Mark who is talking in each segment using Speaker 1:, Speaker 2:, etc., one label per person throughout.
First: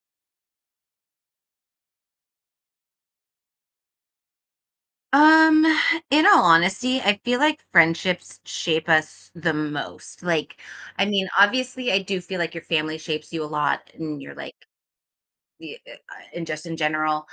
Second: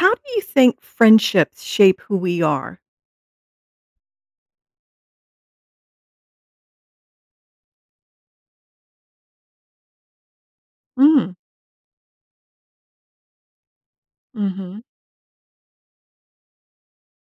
Speaker 1: How do you think friendships shape who we are?
Speaker 2: Um, in all honesty, I feel like friendships shape us the most. I mean,
Speaker 1: Mm.
Speaker 2: obviously, I do feel like your family shapes you a lot, and you're like
Speaker 1: Mhm.
Speaker 2: the and just in general.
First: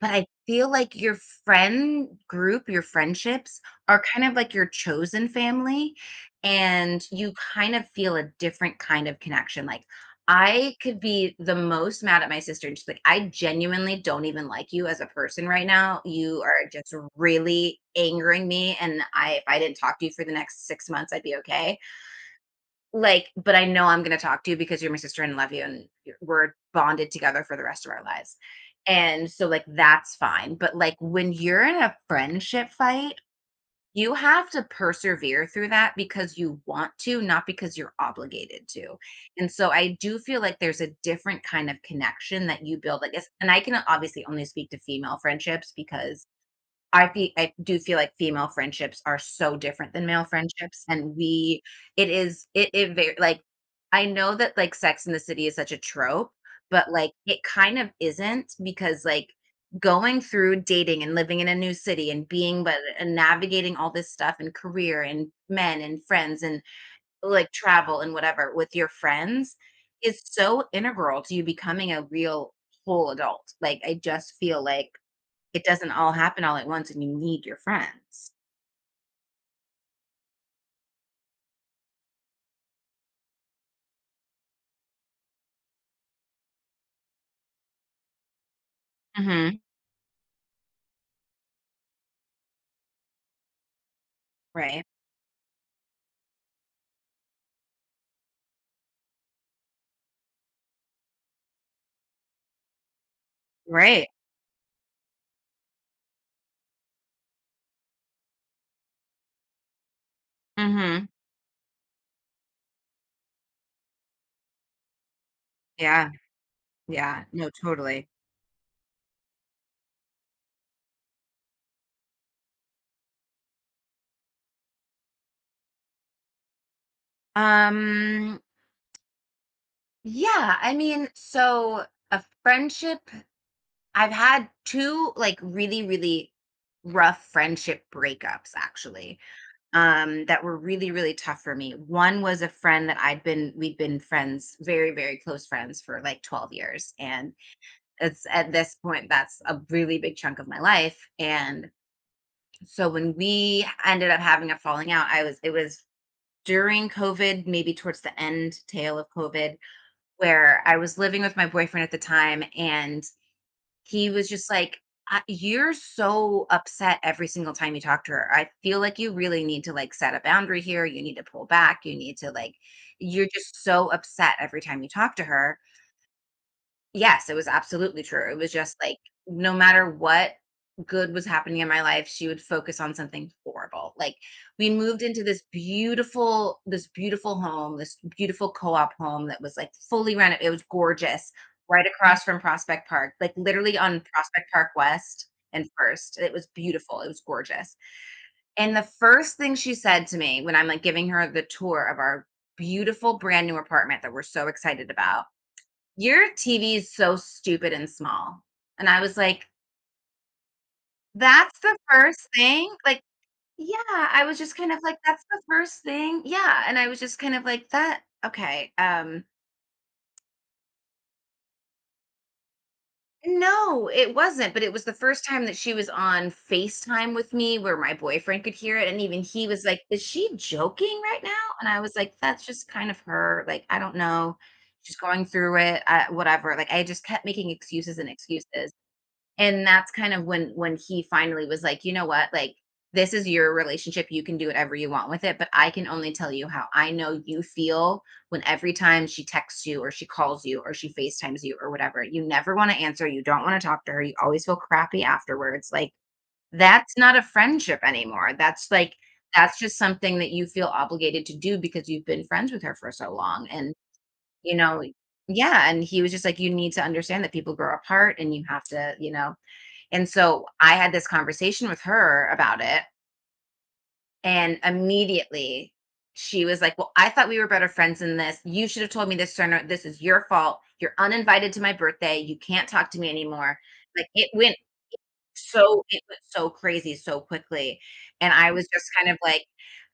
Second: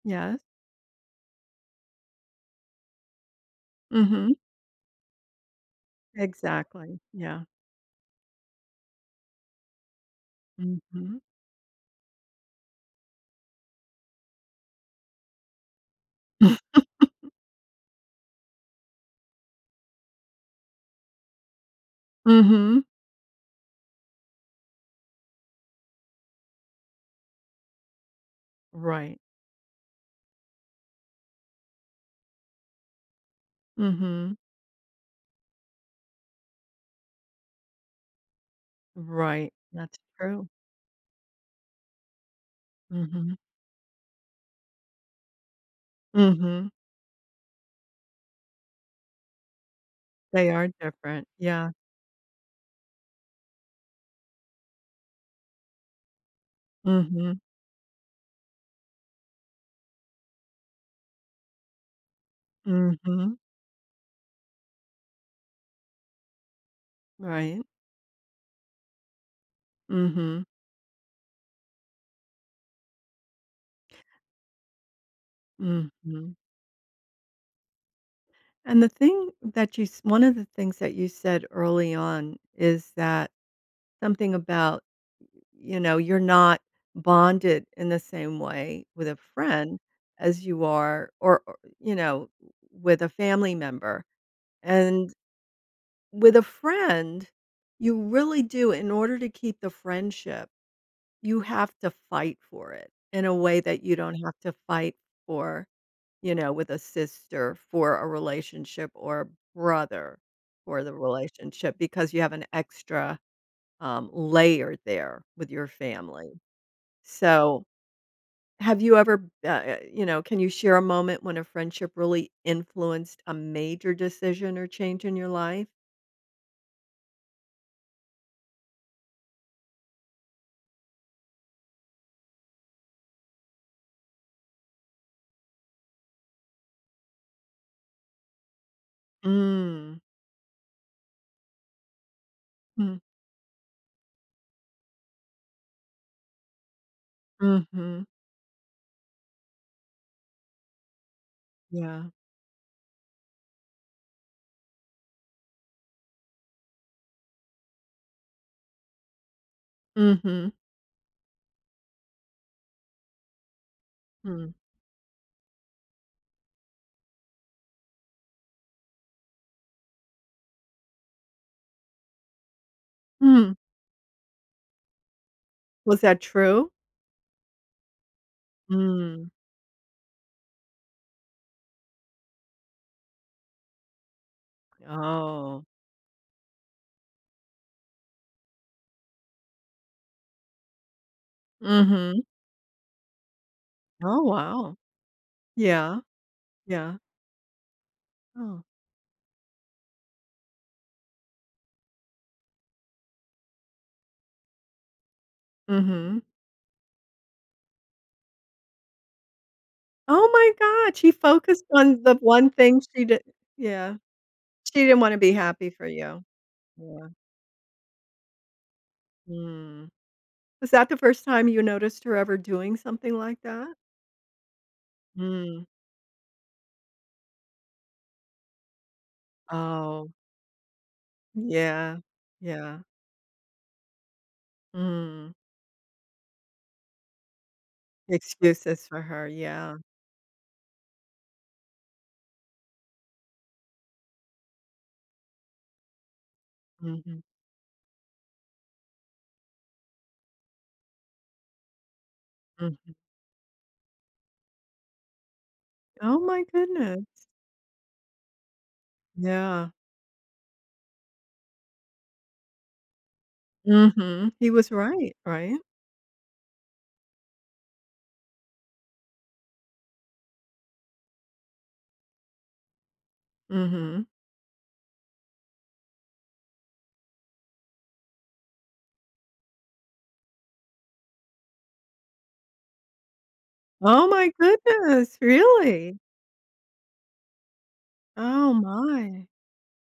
Speaker 2: But I
Speaker 1: Yes.
Speaker 2: feel like your friend group, your friendships are kind
Speaker 1: Mhm.
Speaker 2: of like your chosen family,
Speaker 1: Exactly.
Speaker 2: and you
Speaker 1: Yeah.
Speaker 2: kind of feel a different kind of connection. Like, I could
Speaker 1: Mhm.
Speaker 2: be the most mad at my sister, and she's like, I genuinely don't even like you as a person right now. You are just really angering me. And I if I didn't talk to you for the next 6 months, I'd be okay.
Speaker 1: Mhm.
Speaker 2: Like, but I know I'm going to talk to you because you're my sister and love you and we're bonded together for the rest of our lives.
Speaker 1: Right.
Speaker 2: And so like that's fine. But like when you're in a friendship fight, you
Speaker 1: Mhm.
Speaker 2: have to persevere through that because you want to, not because you're obligated to. And
Speaker 1: Right.
Speaker 2: so I
Speaker 1: That's
Speaker 2: do feel
Speaker 1: true.
Speaker 2: like there's a different kind of connection that you build, I guess.
Speaker 1: Mhm.
Speaker 2: And I can obviously only speak to female friendships because
Speaker 1: Mhm.
Speaker 2: I do feel like female friendships are so different than male
Speaker 1: They are
Speaker 2: friendships, and
Speaker 1: different.
Speaker 2: we
Speaker 1: Yeah.
Speaker 2: it is it it very like, I know that, like, Sex and the City is such a trope, but, like,
Speaker 1: Mhm.
Speaker 2: it kind of isn't because, like, going through dating and living in a new city and being but and
Speaker 1: Mhm.
Speaker 2: navigating all this stuff and career and men and friends and, like,
Speaker 1: Right.
Speaker 2: travel and whatever with your friends is
Speaker 1: Mhm.
Speaker 2: so integral to you becoming a real whole adult. Like, I just feel like it doesn't all
Speaker 1: Mhm.
Speaker 2: happen all at once, and you need your friends.
Speaker 1: And the thing that you s one of the things that you said early on is that something about you're not bonded in the same way with a
Speaker 2: Mhm.
Speaker 1: friend as you are or with a family member,
Speaker 2: Right.
Speaker 1: and with a friend, you really do in order to keep the friendship, you have to fight for it in a way that you
Speaker 2: Right.
Speaker 1: don't have to fight for, with a sister for a relationship or a brother for the
Speaker 2: Mhm.
Speaker 1: relationship because you have an extra, layer there with your
Speaker 2: Yeah.
Speaker 1: family.
Speaker 2: Yeah. No,
Speaker 1: So
Speaker 2: totally.
Speaker 1: have you ever, can you share a moment when a friendship really influenced a major decision or change in your life?
Speaker 2: Um, Yeah, I mean, so a friendship I've had 2, like, really, really rough friendship breakups, actually,
Speaker 1: Mm.
Speaker 2: that were really, really tough for me. One was a friend
Speaker 1: Mm.
Speaker 2: that I'd been we'd been friends, very, very close friends for, like, 12 years, and
Speaker 1: Mhm.
Speaker 2: it's at this point, that's a really big chunk of my life, and
Speaker 1: Yeah.
Speaker 2: so when we ended up having a falling out, I was it was during COVID, maybe towards the end tail of COVID,
Speaker 1: Mhm.
Speaker 2: where I was living with my boyfriend at the time, and he was just
Speaker 1: Mm.
Speaker 2: like, "You're so upset every single time you talk to her. I feel like you really need to like set a boundary here. You need to pull back. You need to like, you're
Speaker 1: Mm.
Speaker 2: just so upset every time you talk to her."
Speaker 1: Was that true?
Speaker 2: Yes, it was absolutely true. It was just like
Speaker 1: Mm.
Speaker 2: no matter what good was happening in my life, she would focus on something horrible. Like we moved into this
Speaker 1: Oh.
Speaker 2: beautiful home, this beautiful co-op home that was like fully renovated. It was gorgeous, right
Speaker 1: Mhm.
Speaker 2: across from Prospect Park, like literally on
Speaker 1: Oh,
Speaker 2: Prospect Park
Speaker 1: wow.
Speaker 2: West and
Speaker 1: Yeah.
Speaker 2: First. It was
Speaker 1: Yeah.
Speaker 2: beautiful. It was gorgeous.
Speaker 1: Oh.
Speaker 2: And the first thing she said to me when I'm like giving her the tour of our beautiful brand new apartment that we're so excited about,
Speaker 1: Mhm.
Speaker 2: "Your TV is so stupid and small." And I was like,
Speaker 1: Oh my god, she
Speaker 2: "That's
Speaker 1: focused
Speaker 2: the
Speaker 1: on the
Speaker 2: first
Speaker 1: one
Speaker 2: thing?"
Speaker 1: thing
Speaker 2: Like,
Speaker 1: she did.
Speaker 2: yeah,
Speaker 1: Yeah.
Speaker 2: I was just kind of
Speaker 1: She
Speaker 2: like,
Speaker 1: didn't wanna
Speaker 2: "That's
Speaker 1: be
Speaker 2: the
Speaker 1: happy
Speaker 2: first
Speaker 1: for
Speaker 2: thing?"
Speaker 1: you.
Speaker 2: Yeah, and I was
Speaker 1: Yeah.
Speaker 2: just kind of like, "That okay,
Speaker 1: Mm. Was that the first time you noticed her ever doing something like that?
Speaker 2: No, it wasn't, but it was the first time that
Speaker 1: Mm.
Speaker 2: she was on FaceTime with me where my boyfriend could hear it, and even he was like, "Is
Speaker 1: Oh,
Speaker 2: she joking right now?" And I was
Speaker 1: yeah.
Speaker 2: like, "That's just
Speaker 1: Yeah.
Speaker 2: kind of her, like, I don't know. She's going
Speaker 1: Mm.
Speaker 2: through it, whatever." Like, I just kept making excuses and excuses.
Speaker 1: Excuses for her,
Speaker 2: And
Speaker 1: yeah.
Speaker 2: that's kind of when he finally was like, "You know what? Like this is your relationship. You can do whatever you want with it, but I can only tell you how I know
Speaker 1: Mhm.
Speaker 2: you feel when every time she texts you or she calls you or she FaceTimes you or whatever. You never want to
Speaker 1: Mhm.
Speaker 2: answer. You don't want to talk to her. You always feel crappy afterwards. Like
Speaker 1: Oh my
Speaker 2: that's not a
Speaker 1: goodness.
Speaker 2: friendship anymore. That's like that's
Speaker 1: Yeah.
Speaker 2: just something that you feel obligated to do because you've been friends with her for so long and
Speaker 1: Mhm. He
Speaker 2: you
Speaker 1: was
Speaker 2: know."
Speaker 1: right, right?
Speaker 2: Yeah, and he was just like, you need to understand that people grow apart and you have to, you know. And so I had this conversation with her about it.
Speaker 1: Mhm.
Speaker 2: And immediately she was like, well, I thought we were better friends than this. You should have told me this sooner. This is your fault. You're uninvited to my birthday. You can't talk to me anymore. Like
Speaker 1: Oh
Speaker 2: it
Speaker 1: my
Speaker 2: went,
Speaker 1: goodness,
Speaker 2: so
Speaker 1: really?
Speaker 2: it was so crazy so quickly, and I
Speaker 1: Oh
Speaker 2: was just kind of
Speaker 1: my.
Speaker 2: like,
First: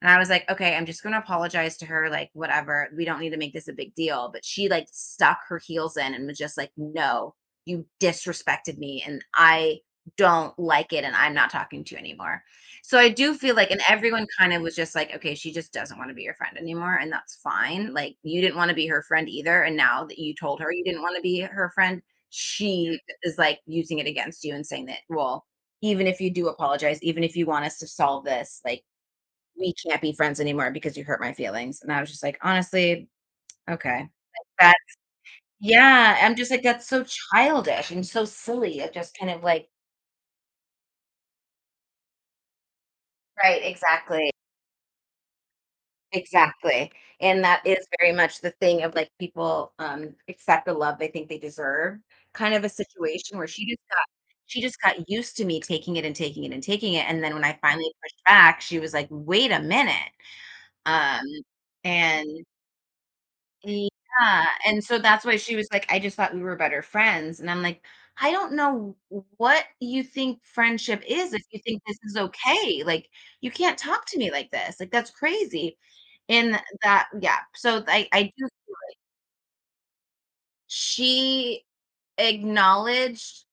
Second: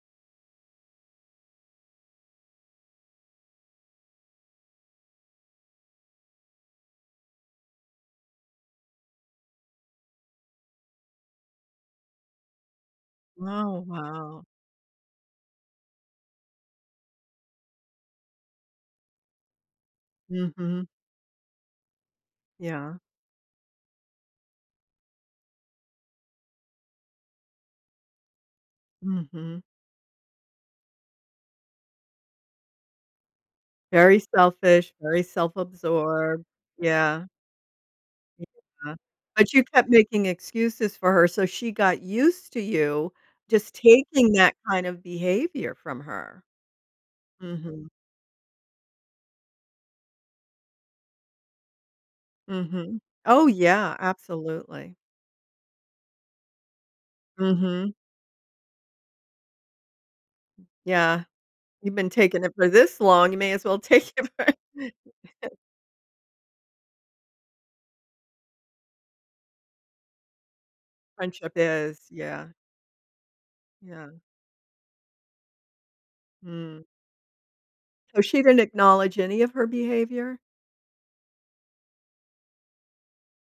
Speaker 2: and I was like, "Okay, I'm just gonna apologize to her, like, whatever, we don't need to make this a big deal," but she, like, stuck her heels in and was just like, "No, you disrespected me, and I don't like it, and I'm not talking to you anymore." So I do feel like, and
Speaker 1: Oh,
Speaker 2: everyone
Speaker 1: wow.
Speaker 2: kind of was just like, "Okay, she just doesn't wanna be your friend anymore, and that's fine." Like, you didn't wanna be her friend either, and now that you told her you
Speaker 1: Mhm.
Speaker 2: didn't wanna be her friend,
Speaker 1: Yeah.
Speaker 2: she is like using it against you and saying that, well, even if you do apologize, even if you want us to solve this, like,
Speaker 1: Mhm.
Speaker 2: we can't be friends anymore because you hurt my feelings. And I was just like, honestly, okay.
Speaker 1: Very
Speaker 2: That,
Speaker 1: selfish, very
Speaker 2: yeah, I'm
Speaker 1: self-absorbed.
Speaker 2: just like that's so
Speaker 1: Yeah.
Speaker 2: childish and so silly. It
Speaker 1: Yeah,
Speaker 2: just kind of
Speaker 1: but you
Speaker 2: like,
Speaker 1: kept making excuses for her, so she got used to you
Speaker 2: right,
Speaker 1: just
Speaker 2: exactly.
Speaker 1: taking that kind of behavior from her.
Speaker 2: Exactly, and that
Speaker 1: Mhm,
Speaker 2: is very much the thing of, like, people, accept the love they think they deserve, kind of a
Speaker 1: mhm.
Speaker 2: situation where
Speaker 1: Oh, yeah,
Speaker 2: she just
Speaker 1: absolutely.
Speaker 2: got used to me taking it and taking it and taking it, and then when I finally
Speaker 1: Mhm,
Speaker 2: pushed back, she was like, "Wait a minute," um,
Speaker 1: yeah, you've been
Speaker 2: and
Speaker 1: taking it for this long, you may as well take it
Speaker 2: yeah,
Speaker 1: for
Speaker 2: and so that's why she was like, "I just thought we were better friends." And I'm like, "I don't know what you think friendship is if
Speaker 1: friendship
Speaker 2: you think this
Speaker 1: is,
Speaker 2: is
Speaker 1: yeah,
Speaker 2: okay. Like, you can't talk
Speaker 1: yeah,
Speaker 2: to me like this. Like, that's crazy." And
Speaker 1: mm.
Speaker 2: that, yeah, so I
Speaker 1: So
Speaker 2: I
Speaker 1: she
Speaker 2: do.
Speaker 1: didn't acknowledge any of her behavior?
Speaker 2: She acknowledged,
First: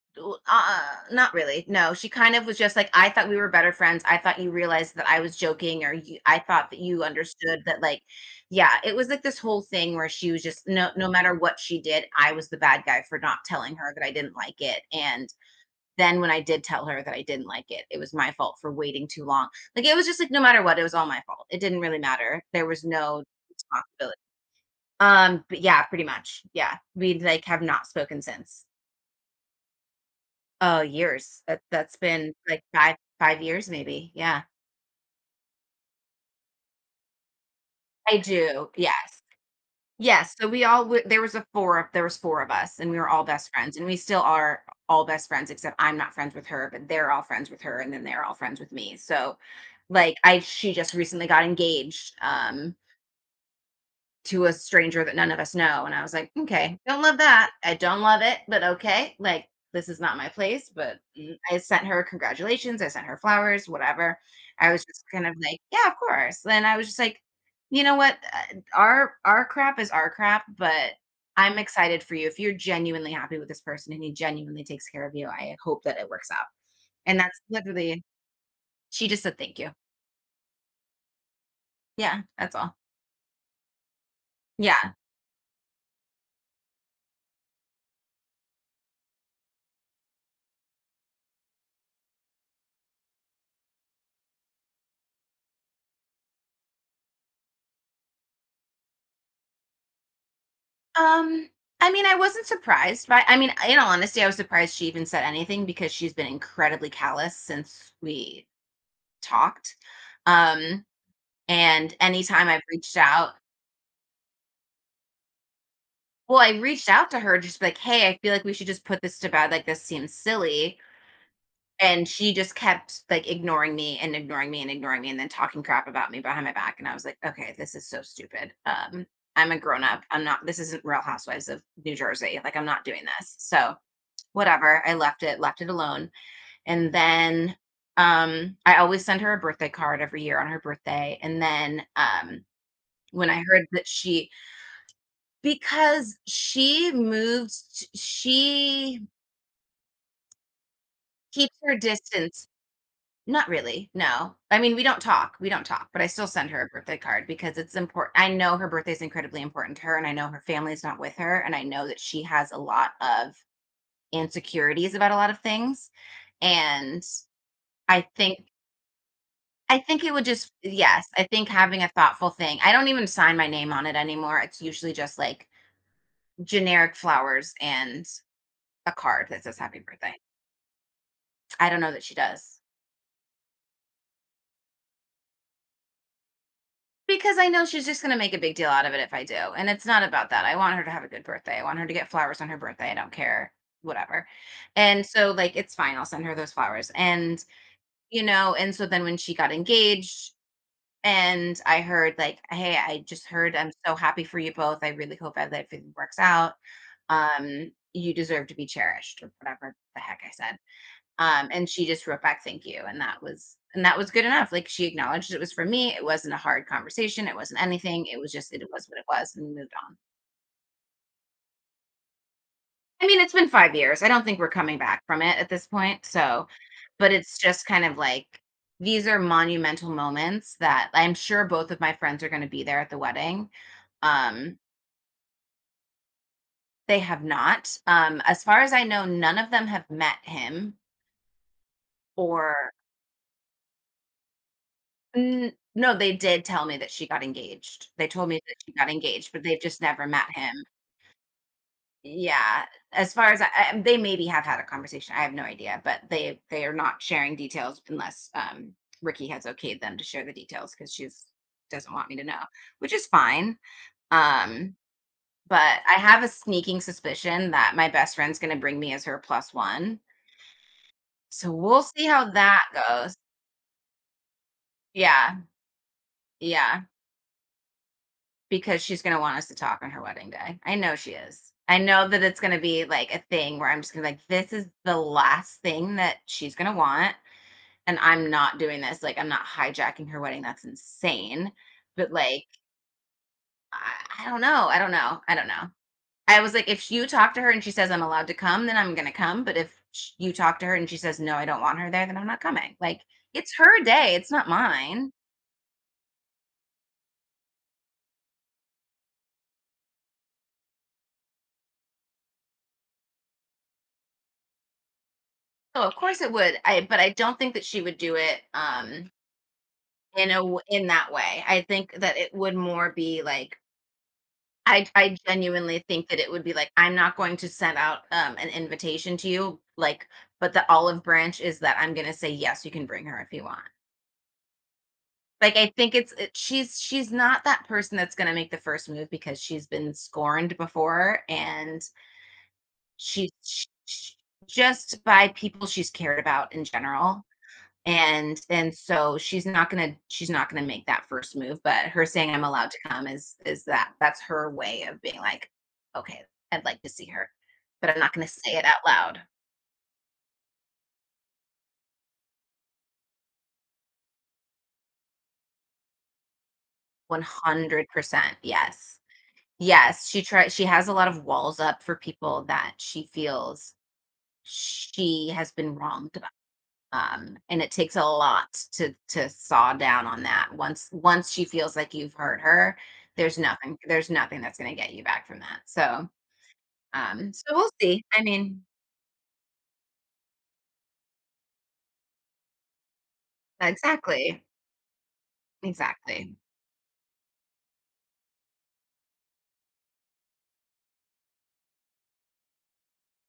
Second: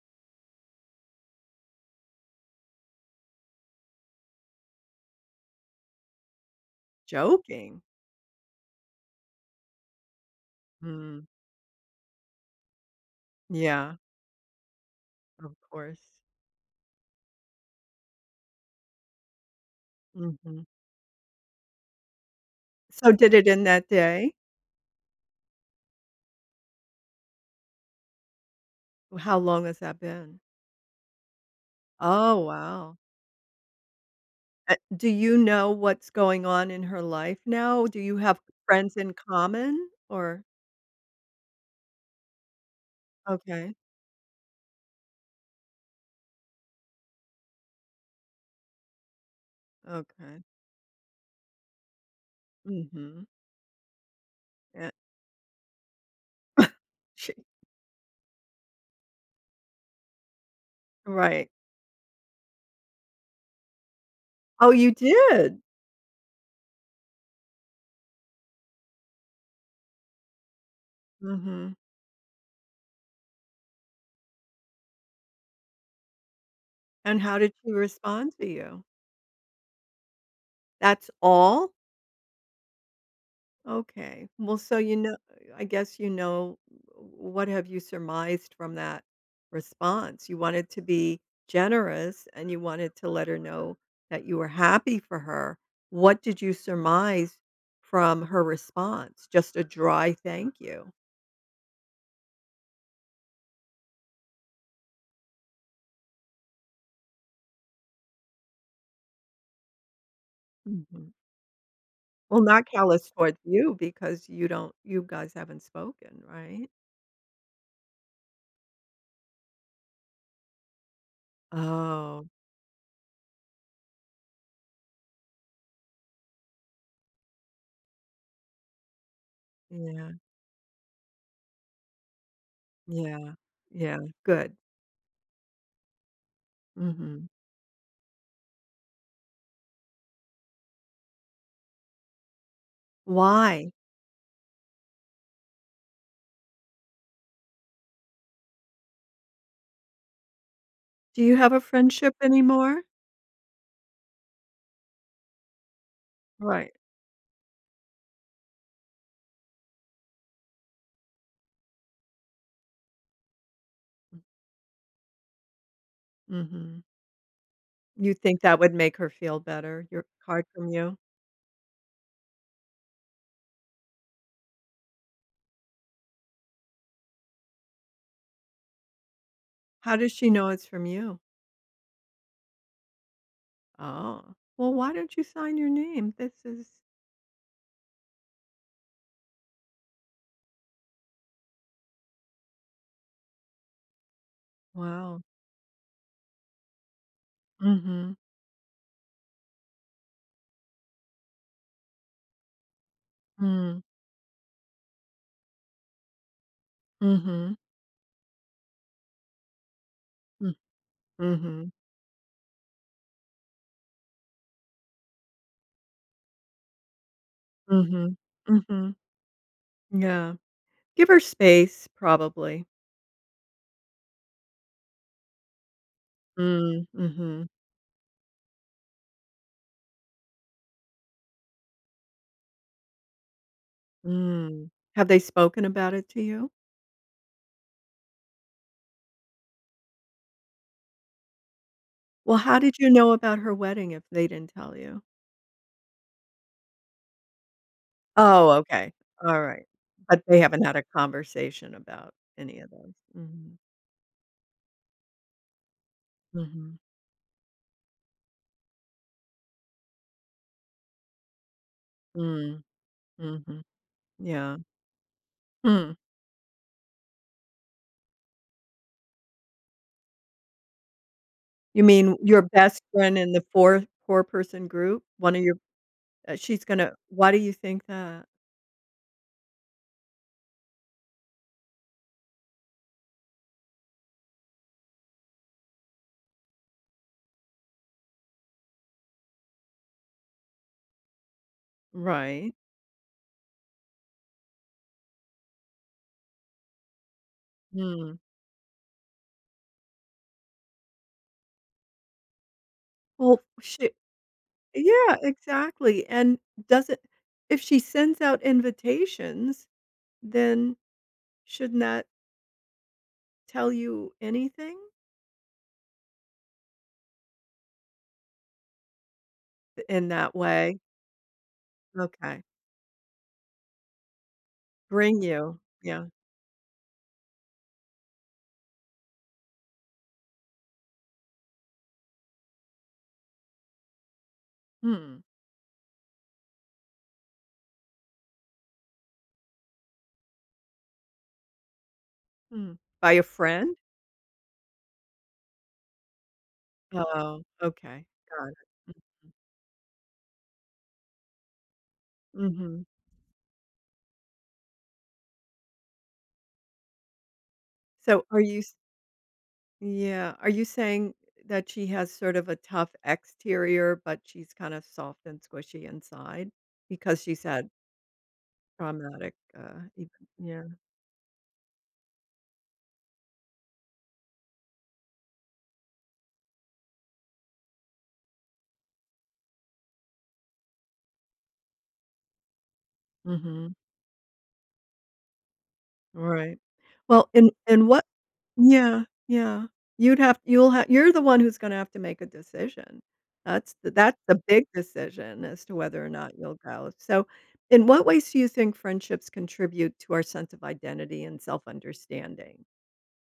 Speaker 2: not really, no, she kind of was just like, "I thought we were better friends, I thought you realized that I was joking or you I thought that you understood that,"
Speaker 1: Joking.
Speaker 2: like yeah, it was like this whole thing where she was just, no no
Speaker 1: Mm,
Speaker 2: matter what she did, I was the bad guy for not telling her
Speaker 1: yeah,
Speaker 2: that I didn't like it, and
Speaker 1: of course.
Speaker 2: then when I did tell her that I didn't like it was my fault for waiting too long. Like, it was just like no matter
Speaker 1: Mhm.
Speaker 2: what, it was all my fault. It didn't really matter. There was
Speaker 1: So
Speaker 2: no
Speaker 1: did it end that
Speaker 2: responsibility.
Speaker 1: day?
Speaker 2: But yeah, pretty much, yeah, we, like, have not spoken since.
Speaker 1: How long has that been?
Speaker 2: Oh, years. That's been
Speaker 1: Oh,
Speaker 2: like 5
Speaker 1: wow.
Speaker 2: 5 years maybe, yeah.
Speaker 1: Do you know what's going on in her life now? Do you
Speaker 2: I
Speaker 1: have
Speaker 2: do,
Speaker 1: friends in
Speaker 2: yes.
Speaker 1: common
Speaker 2: Yes,
Speaker 1: or
Speaker 2: so we all w there was a 4 of there was 4 of us, and we were all best
Speaker 1: okay,
Speaker 2: friends, and we still are all best friends, except I'm not friends with her, but they're all friends with her, and then they're all friends with me, so, like, I
Speaker 1: okay.
Speaker 2: she just recently got engaged,
Speaker 1: Mhm.
Speaker 2: to a
Speaker 1: Yeah,
Speaker 2: stranger that none of us know. And I was like, okay, don't love
Speaker 1: she
Speaker 2: that. I don't love it, but okay. Like, this is not my place. But mm,
Speaker 1: right.
Speaker 2: I sent her congratulations. I sent her flowers, whatever.
Speaker 1: Oh,
Speaker 2: I was
Speaker 1: you
Speaker 2: just kind of like,
Speaker 1: did?
Speaker 2: yeah, of course. Then I was just like, you know what? Our crap is our crap, but I'm
Speaker 1: Mhm.
Speaker 2: excited for you. If you're genuinely happy with this person and he genuinely takes care of you, I hope that it works out. And
Speaker 1: And how
Speaker 2: that's
Speaker 1: did she
Speaker 2: literally,
Speaker 1: respond to you?
Speaker 2: she just said thank you.
Speaker 1: That's all?
Speaker 2: Yeah, that's all.
Speaker 1: Okay. Well, so
Speaker 2: Yeah.
Speaker 1: I guess what have you surmised from that response? You wanted to be generous and you wanted to let her know that you were happy for her. What did you surmise from her response? Just a dry thank you.
Speaker 2: Um, I mean, I wasn't surprised by I mean, in all honesty, I was surprised she even said anything because she's been incredibly callous since we talked. Um,
Speaker 1: Mhm.
Speaker 2: and
Speaker 1: Well,
Speaker 2: anytime I've
Speaker 1: not
Speaker 2: reached
Speaker 1: callous
Speaker 2: out,
Speaker 1: towards you because you guys haven't spoken,
Speaker 2: well, I
Speaker 1: right?
Speaker 2: reached out to her just like, "Hey, I feel like we should just put this to bed. Like this seems silly." And
Speaker 1: Oh,
Speaker 2: she just kept like ignoring me and ignoring me and ignoring me and then talking crap about me behind my back. And I was like, okay, this is so stupid. I'm a grown up.
Speaker 1: yeah,
Speaker 2: I'm not, this isn't Real Housewives of New Jersey. Like, I'm not doing
Speaker 1: yeah,
Speaker 2: this. So,
Speaker 1: yeah. Good.
Speaker 2: whatever. I left it alone. And
Speaker 1: Hmm.
Speaker 2: then I always send her a birthday card every year on her birthday. And then when I heard
Speaker 1: Why?
Speaker 2: that she because she moved t- she
Speaker 1: Do you have
Speaker 2: keeps
Speaker 1: a
Speaker 2: her
Speaker 1: friendship
Speaker 2: distance.
Speaker 1: anymore?
Speaker 2: Not really. No. I mean, we don't talk. We don't talk, but I still send her a
Speaker 1: Right.
Speaker 2: birthday card because it's important. I know her birthday is incredibly important to her, and I know her family's not with her, and I know that she has a lot of insecurities about a lot of things.
Speaker 1: Mhm.
Speaker 2: And I
Speaker 1: You
Speaker 2: think
Speaker 1: think that would make her feel
Speaker 2: I
Speaker 1: better,
Speaker 2: think
Speaker 1: your
Speaker 2: it would
Speaker 1: card
Speaker 2: just
Speaker 1: from you?
Speaker 2: yes, I think having a thoughtful thing I don't even sign my name on it anymore, it's usually just, like, generic flowers and a card that says happy
Speaker 1: How does
Speaker 2: birthday.
Speaker 1: she know it's from you?
Speaker 2: I don't know that she does,
Speaker 1: Oh, well, why don't you sign your name? This is
Speaker 2: because I know she's just gonna make a big deal out of it if I do, and it's not about that. I want her to have a good birthday, I want her to get flowers on her birthday, I don't care, whatever, and
Speaker 1: wow.
Speaker 2: so, like, it's fine, I'll send her those flowers, and,
Speaker 1: Mhm.
Speaker 2: and so then when she got engaged, and I heard, like, "Hey, I just heard I'm
Speaker 1: Mm.
Speaker 2: so happy for you both. I really hope that everything works out.
Speaker 1: Mhm.
Speaker 2: You deserve to be cherished," or whatever the heck I
Speaker 1: Mm.
Speaker 2: said. And
Speaker 1: Mhm.
Speaker 2: she just wrote back, "Thank you." And that was good enough. Like, she acknowledged it was for me. It wasn't a hard conversation. It wasn't anything.
Speaker 1: Mhm.
Speaker 2: It was just it was
Speaker 1: Mhm.
Speaker 2: what it was, and we moved on.
Speaker 1: Yeah. Give her space, probably.
Speaker 2: I mean, it's been 5 years. I don't think we're coming back from it at this point, so
Speaker 1: Mm.
Speaker 2: but it's
Speaker 1: Mhm.
Speaker 2: just kind of like these are monumental moments that I'm sure both of my friends are gonna be there at the wedding. Um,
Speaker 1: Mm. Have they spoken about it to you?
Speaker 2: they have not. As far as I know, none of them have met him
Speaker 1: Well,
Speaker 2: or
Speaker 1: how did you know about her wedding if they didn't tell you?
Speaker 2: N no, they did tell me that she got engaged. They told me
Speaker 1: Oh,
Speaker 2: that she got
Speaker 1: okay.
Speaker 2: engaged, but they've
Speaker 1: Alright.
Speaker 2: just never
Speaker 1: But
Speaker 2: met
Speaker 1: they
Speaker 2: him.
Speaker 1: haven't had a conversation about any
Speaker 2: Yeah,
Speaker 1: of those.
Speaker 2: as far as I
Speaker 1: Mhm.
Speaker 2: I they maybe have had a conversation, I have no idea, but they are
Speaker 1: Mhm.
Speaker 2: not sharing details unless, Ricky has okayed them to share the details because she's doesn't want me to know,
Speaker 1: Mm.
Speaker 2: which is fine,
Speaker 1: Mhm. Yeah.
Speaker 2: um, but
Speaker 1: Hmm.
Speaker 2: I have a sneaking suspicion that my best friend's gonna bring me as her plus one, so we'll
Speaker 1: You
Speaker 2: see
Speaker 1: mean
Speaker 2: how
Speaker 1: your
Speaker 2: that
Speaker 1: best
Speaker 2: goes.
Speaker 1: friend in the 4-person group? One
Speaker 2: Yeah,
Speaker 1: of your she's
Speaker 2: yeah,
Speaker 1: gonna Why do you think that?
Speaker 2: because she's gonna want us to talk on her wedding day. I know she is. I know that it's gonna be, like, a thing where I'm just gonna be like, "This is the last thing that she's gonna want, and I'm not doing this, like, I'm not hijacking her wedding, that's insane, but, like,
Speaker 1: Right.
Speaker 2: I I don't know, I don't know, I don't know. I was like, if you talk to her and she says, "I'm
Speaker 1: Mm.
Speaker 2: allowed to come," then I'm gonna come, but if sh you talk to her and she says, "No, I don't want her there," then I'm not coming, like,
Speaker 1: Well,
Speaker 2: it's her
Speaker 1: she
Speaker 2: day, it's not mine.
Speaker 1: Yeah, exactly, and doesn't if she sends out invitations, then shouldn't that tell you anything
Speaker 2: Oh, of course it would. I But I don't think that she would do it,
Speaker 1: in
Speaker 2: in a
Speaker 1: that
Speaker 2: w
Speaker 1: way?
Speaker 2: in that way. I think that it
Speaker 1: Okay.
Speaker 2: would more be, like, I
Speaker 1: Bring you.
Speaker 2: genuinely think
Speaker 1: Yeah.
Speaker 2: that it would be like, I'm not going to send out, an invitation to you, like, but the olive branch is that I'm gonna say, "Yes, you can bring her if you want."
Speaker 1: Hmm.
Speaker 2: Like, I think it's it she's not that person that's gonna make the first move because she's been scorned before, and
Speaker 1: Mm. By a
Speaker 2: she's sh
Speaker 1: friend?
Speaker 2: sh just by people she's cared about in general,
Speaker 1: Oh, okay.
Speaker 2: and
Speaker 1: Got it.
Speaker 2: so she's not gonna make that first move, but her saying I'm
Speaker 1: Mm,
Speaker 2: allowed to
Speaker 1: mhm.
Speaker 2: come is that that's her way of being like okay, I'd like to see her, but I'm not
Speaker 1: So,
Speaker 2: gonna
Speaker 1: are
Speaker 2: say
Speaker 1: you
Speaker 2: it
Speaker 1: s
Speaker 2: out loud.
Speaker 1: yeah, are you saying that she has sort of a tough exterior, but she's kind of soft and squishy inside because she's had
Speaker 2: 100%. Yes.
Speaker 1: traumatic,
Speaker 2: Yes,
Speaker 1: event?
Speaker 2: she tries
Speaker 1: Yeah,
Speaker 2: she has a lot of walls up for people that she feels she has been wronged about. And it takes a lot to saw down on that. Once once she feels like you've hurt her,
Speaker 1: mhm.
Speaker 2: there's nothing that's going to get you back from that, so
Speaker 1: Right. Well,
Speaker 2: So
Speaker 1: and
Speaker 2: we'll
Speaker 1: and
Speaker 2: see.
Speaker 1: what
Speaker 2: I mean
Speaker 1: yeah, yeah. You're the one who's gonna have to make a decision. That's the
Speaker 2: exactly,
Speaker 1: big decision as to whether or
Speaker 2: exactly.
Speaker 1: not you'll go. So, in what ways do you think friendships contribute to our sense of identity and self-understanding?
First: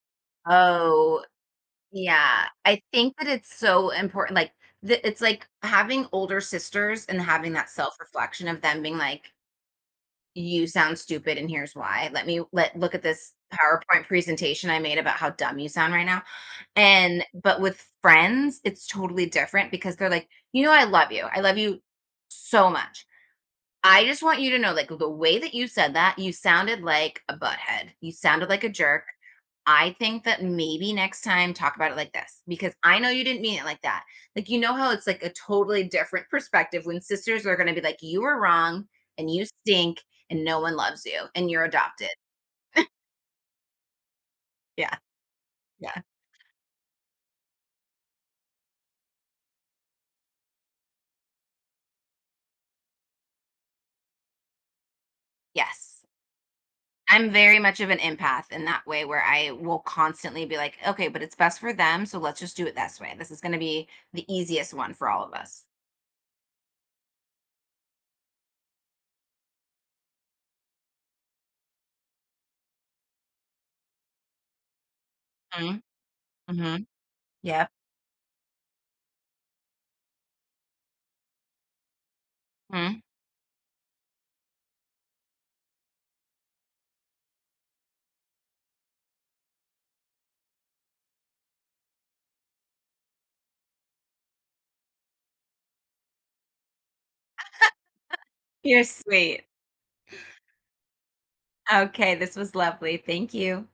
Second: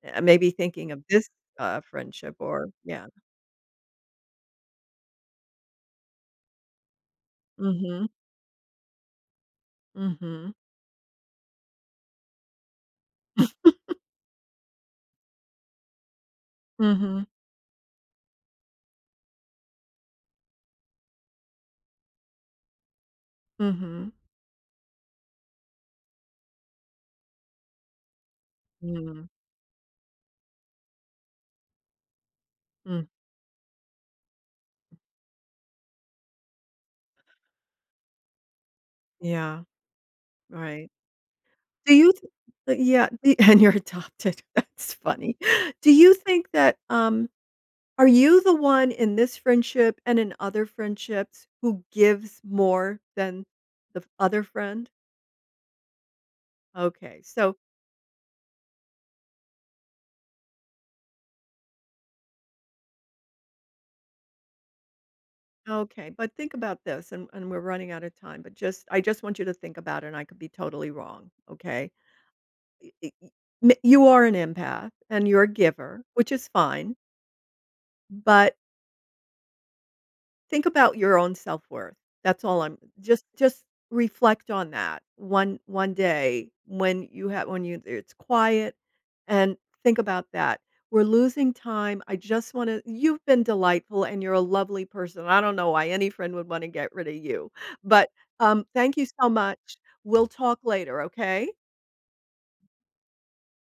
Speaker 1: Maybe thinking of
Speaker 2: Oh,
Speaker 1: this, friendship
Speaker 2: yeah.
Speaker 1: or
Speaker 2: I
Speaker 1: yeah.
Speaker 2: think that it's so important, like, the it's like having older sisters and having that
Speaker 1: Mhm,
Speaker 2: self-reflection of them being like,
Speaker 1: mhm,
Speaker 2: "You sound stupid and here's why. Let me let look at this PowerPoint presentation I made about how dumb you sound right now." And
Speaker 1: mhm,
Speaker 2: but with friends, it's totally different because they're like, "You know, I love you. I love you so much. I
Speaker 1: mhm,
Speaker 2: just want you to know, like, the way that you said that, you sounded like a butthead. You sounded like a jerk.
Speaker 1: mm,
Speaker 2: I think that maybe next time talk about it like this because I
Speaker 1: mm.
Speaker 2: know you didn't mean it like that. Like, you know how it's like a totally different perspective when sisters are going to be like, you were wrong and you
Speaker 1: Yeah,
Speaker 2: stink and no one
Speaker 1: right.
Speaker 2: loves you and you're
Speaker 1: Do
Speaker 2: adopted.
Speaker 1: you th yeah, the and you're adopted. That's
Speaker 2: Yeah.
Speaker 1: funny. Do
Speaker 2: Yeah.
Speaker 1: you think that, are you the one in this friendship and in other friendships who gives more than the f other friend?
Speaker 2: Yes.
Speaker 1: Okay,
Speaker 2: I'm
Speaker 1: so
Speaker 2: very much of an empath in that way where I will constantly be like, okay, but it's best for them. So let's just do it this way. This is going to be the easiest one for all of us.
Speaker 1: okay, but think about this, and we're running out of time, but just I just want you to think about it, and I could be totally wrong, okay? Y y y m You are an empath, and you're a
Speaker 2: Mhm,
Speaker 1: giver, which is
Speaker 2: mhm.
Speaker 1: fine,
Speaker 2: Yep.
Speaker 1: but think about your own self-worth. That's all. I'm
Speaker 2: Mm.
Speaker 1: just reflect on that one day when you it's quiet and think about that. We're losing time. I just want to You've been delightful and you're a lovely person. I don't know why any friend would want to get rid of you. But
Speaker 2: You're
Speaker 1: thank you so
Speaker 2: sweet.
Speaker 1: much. We'll talk later, okay?
Speaker 2: Okay, this was lovely. Thank you.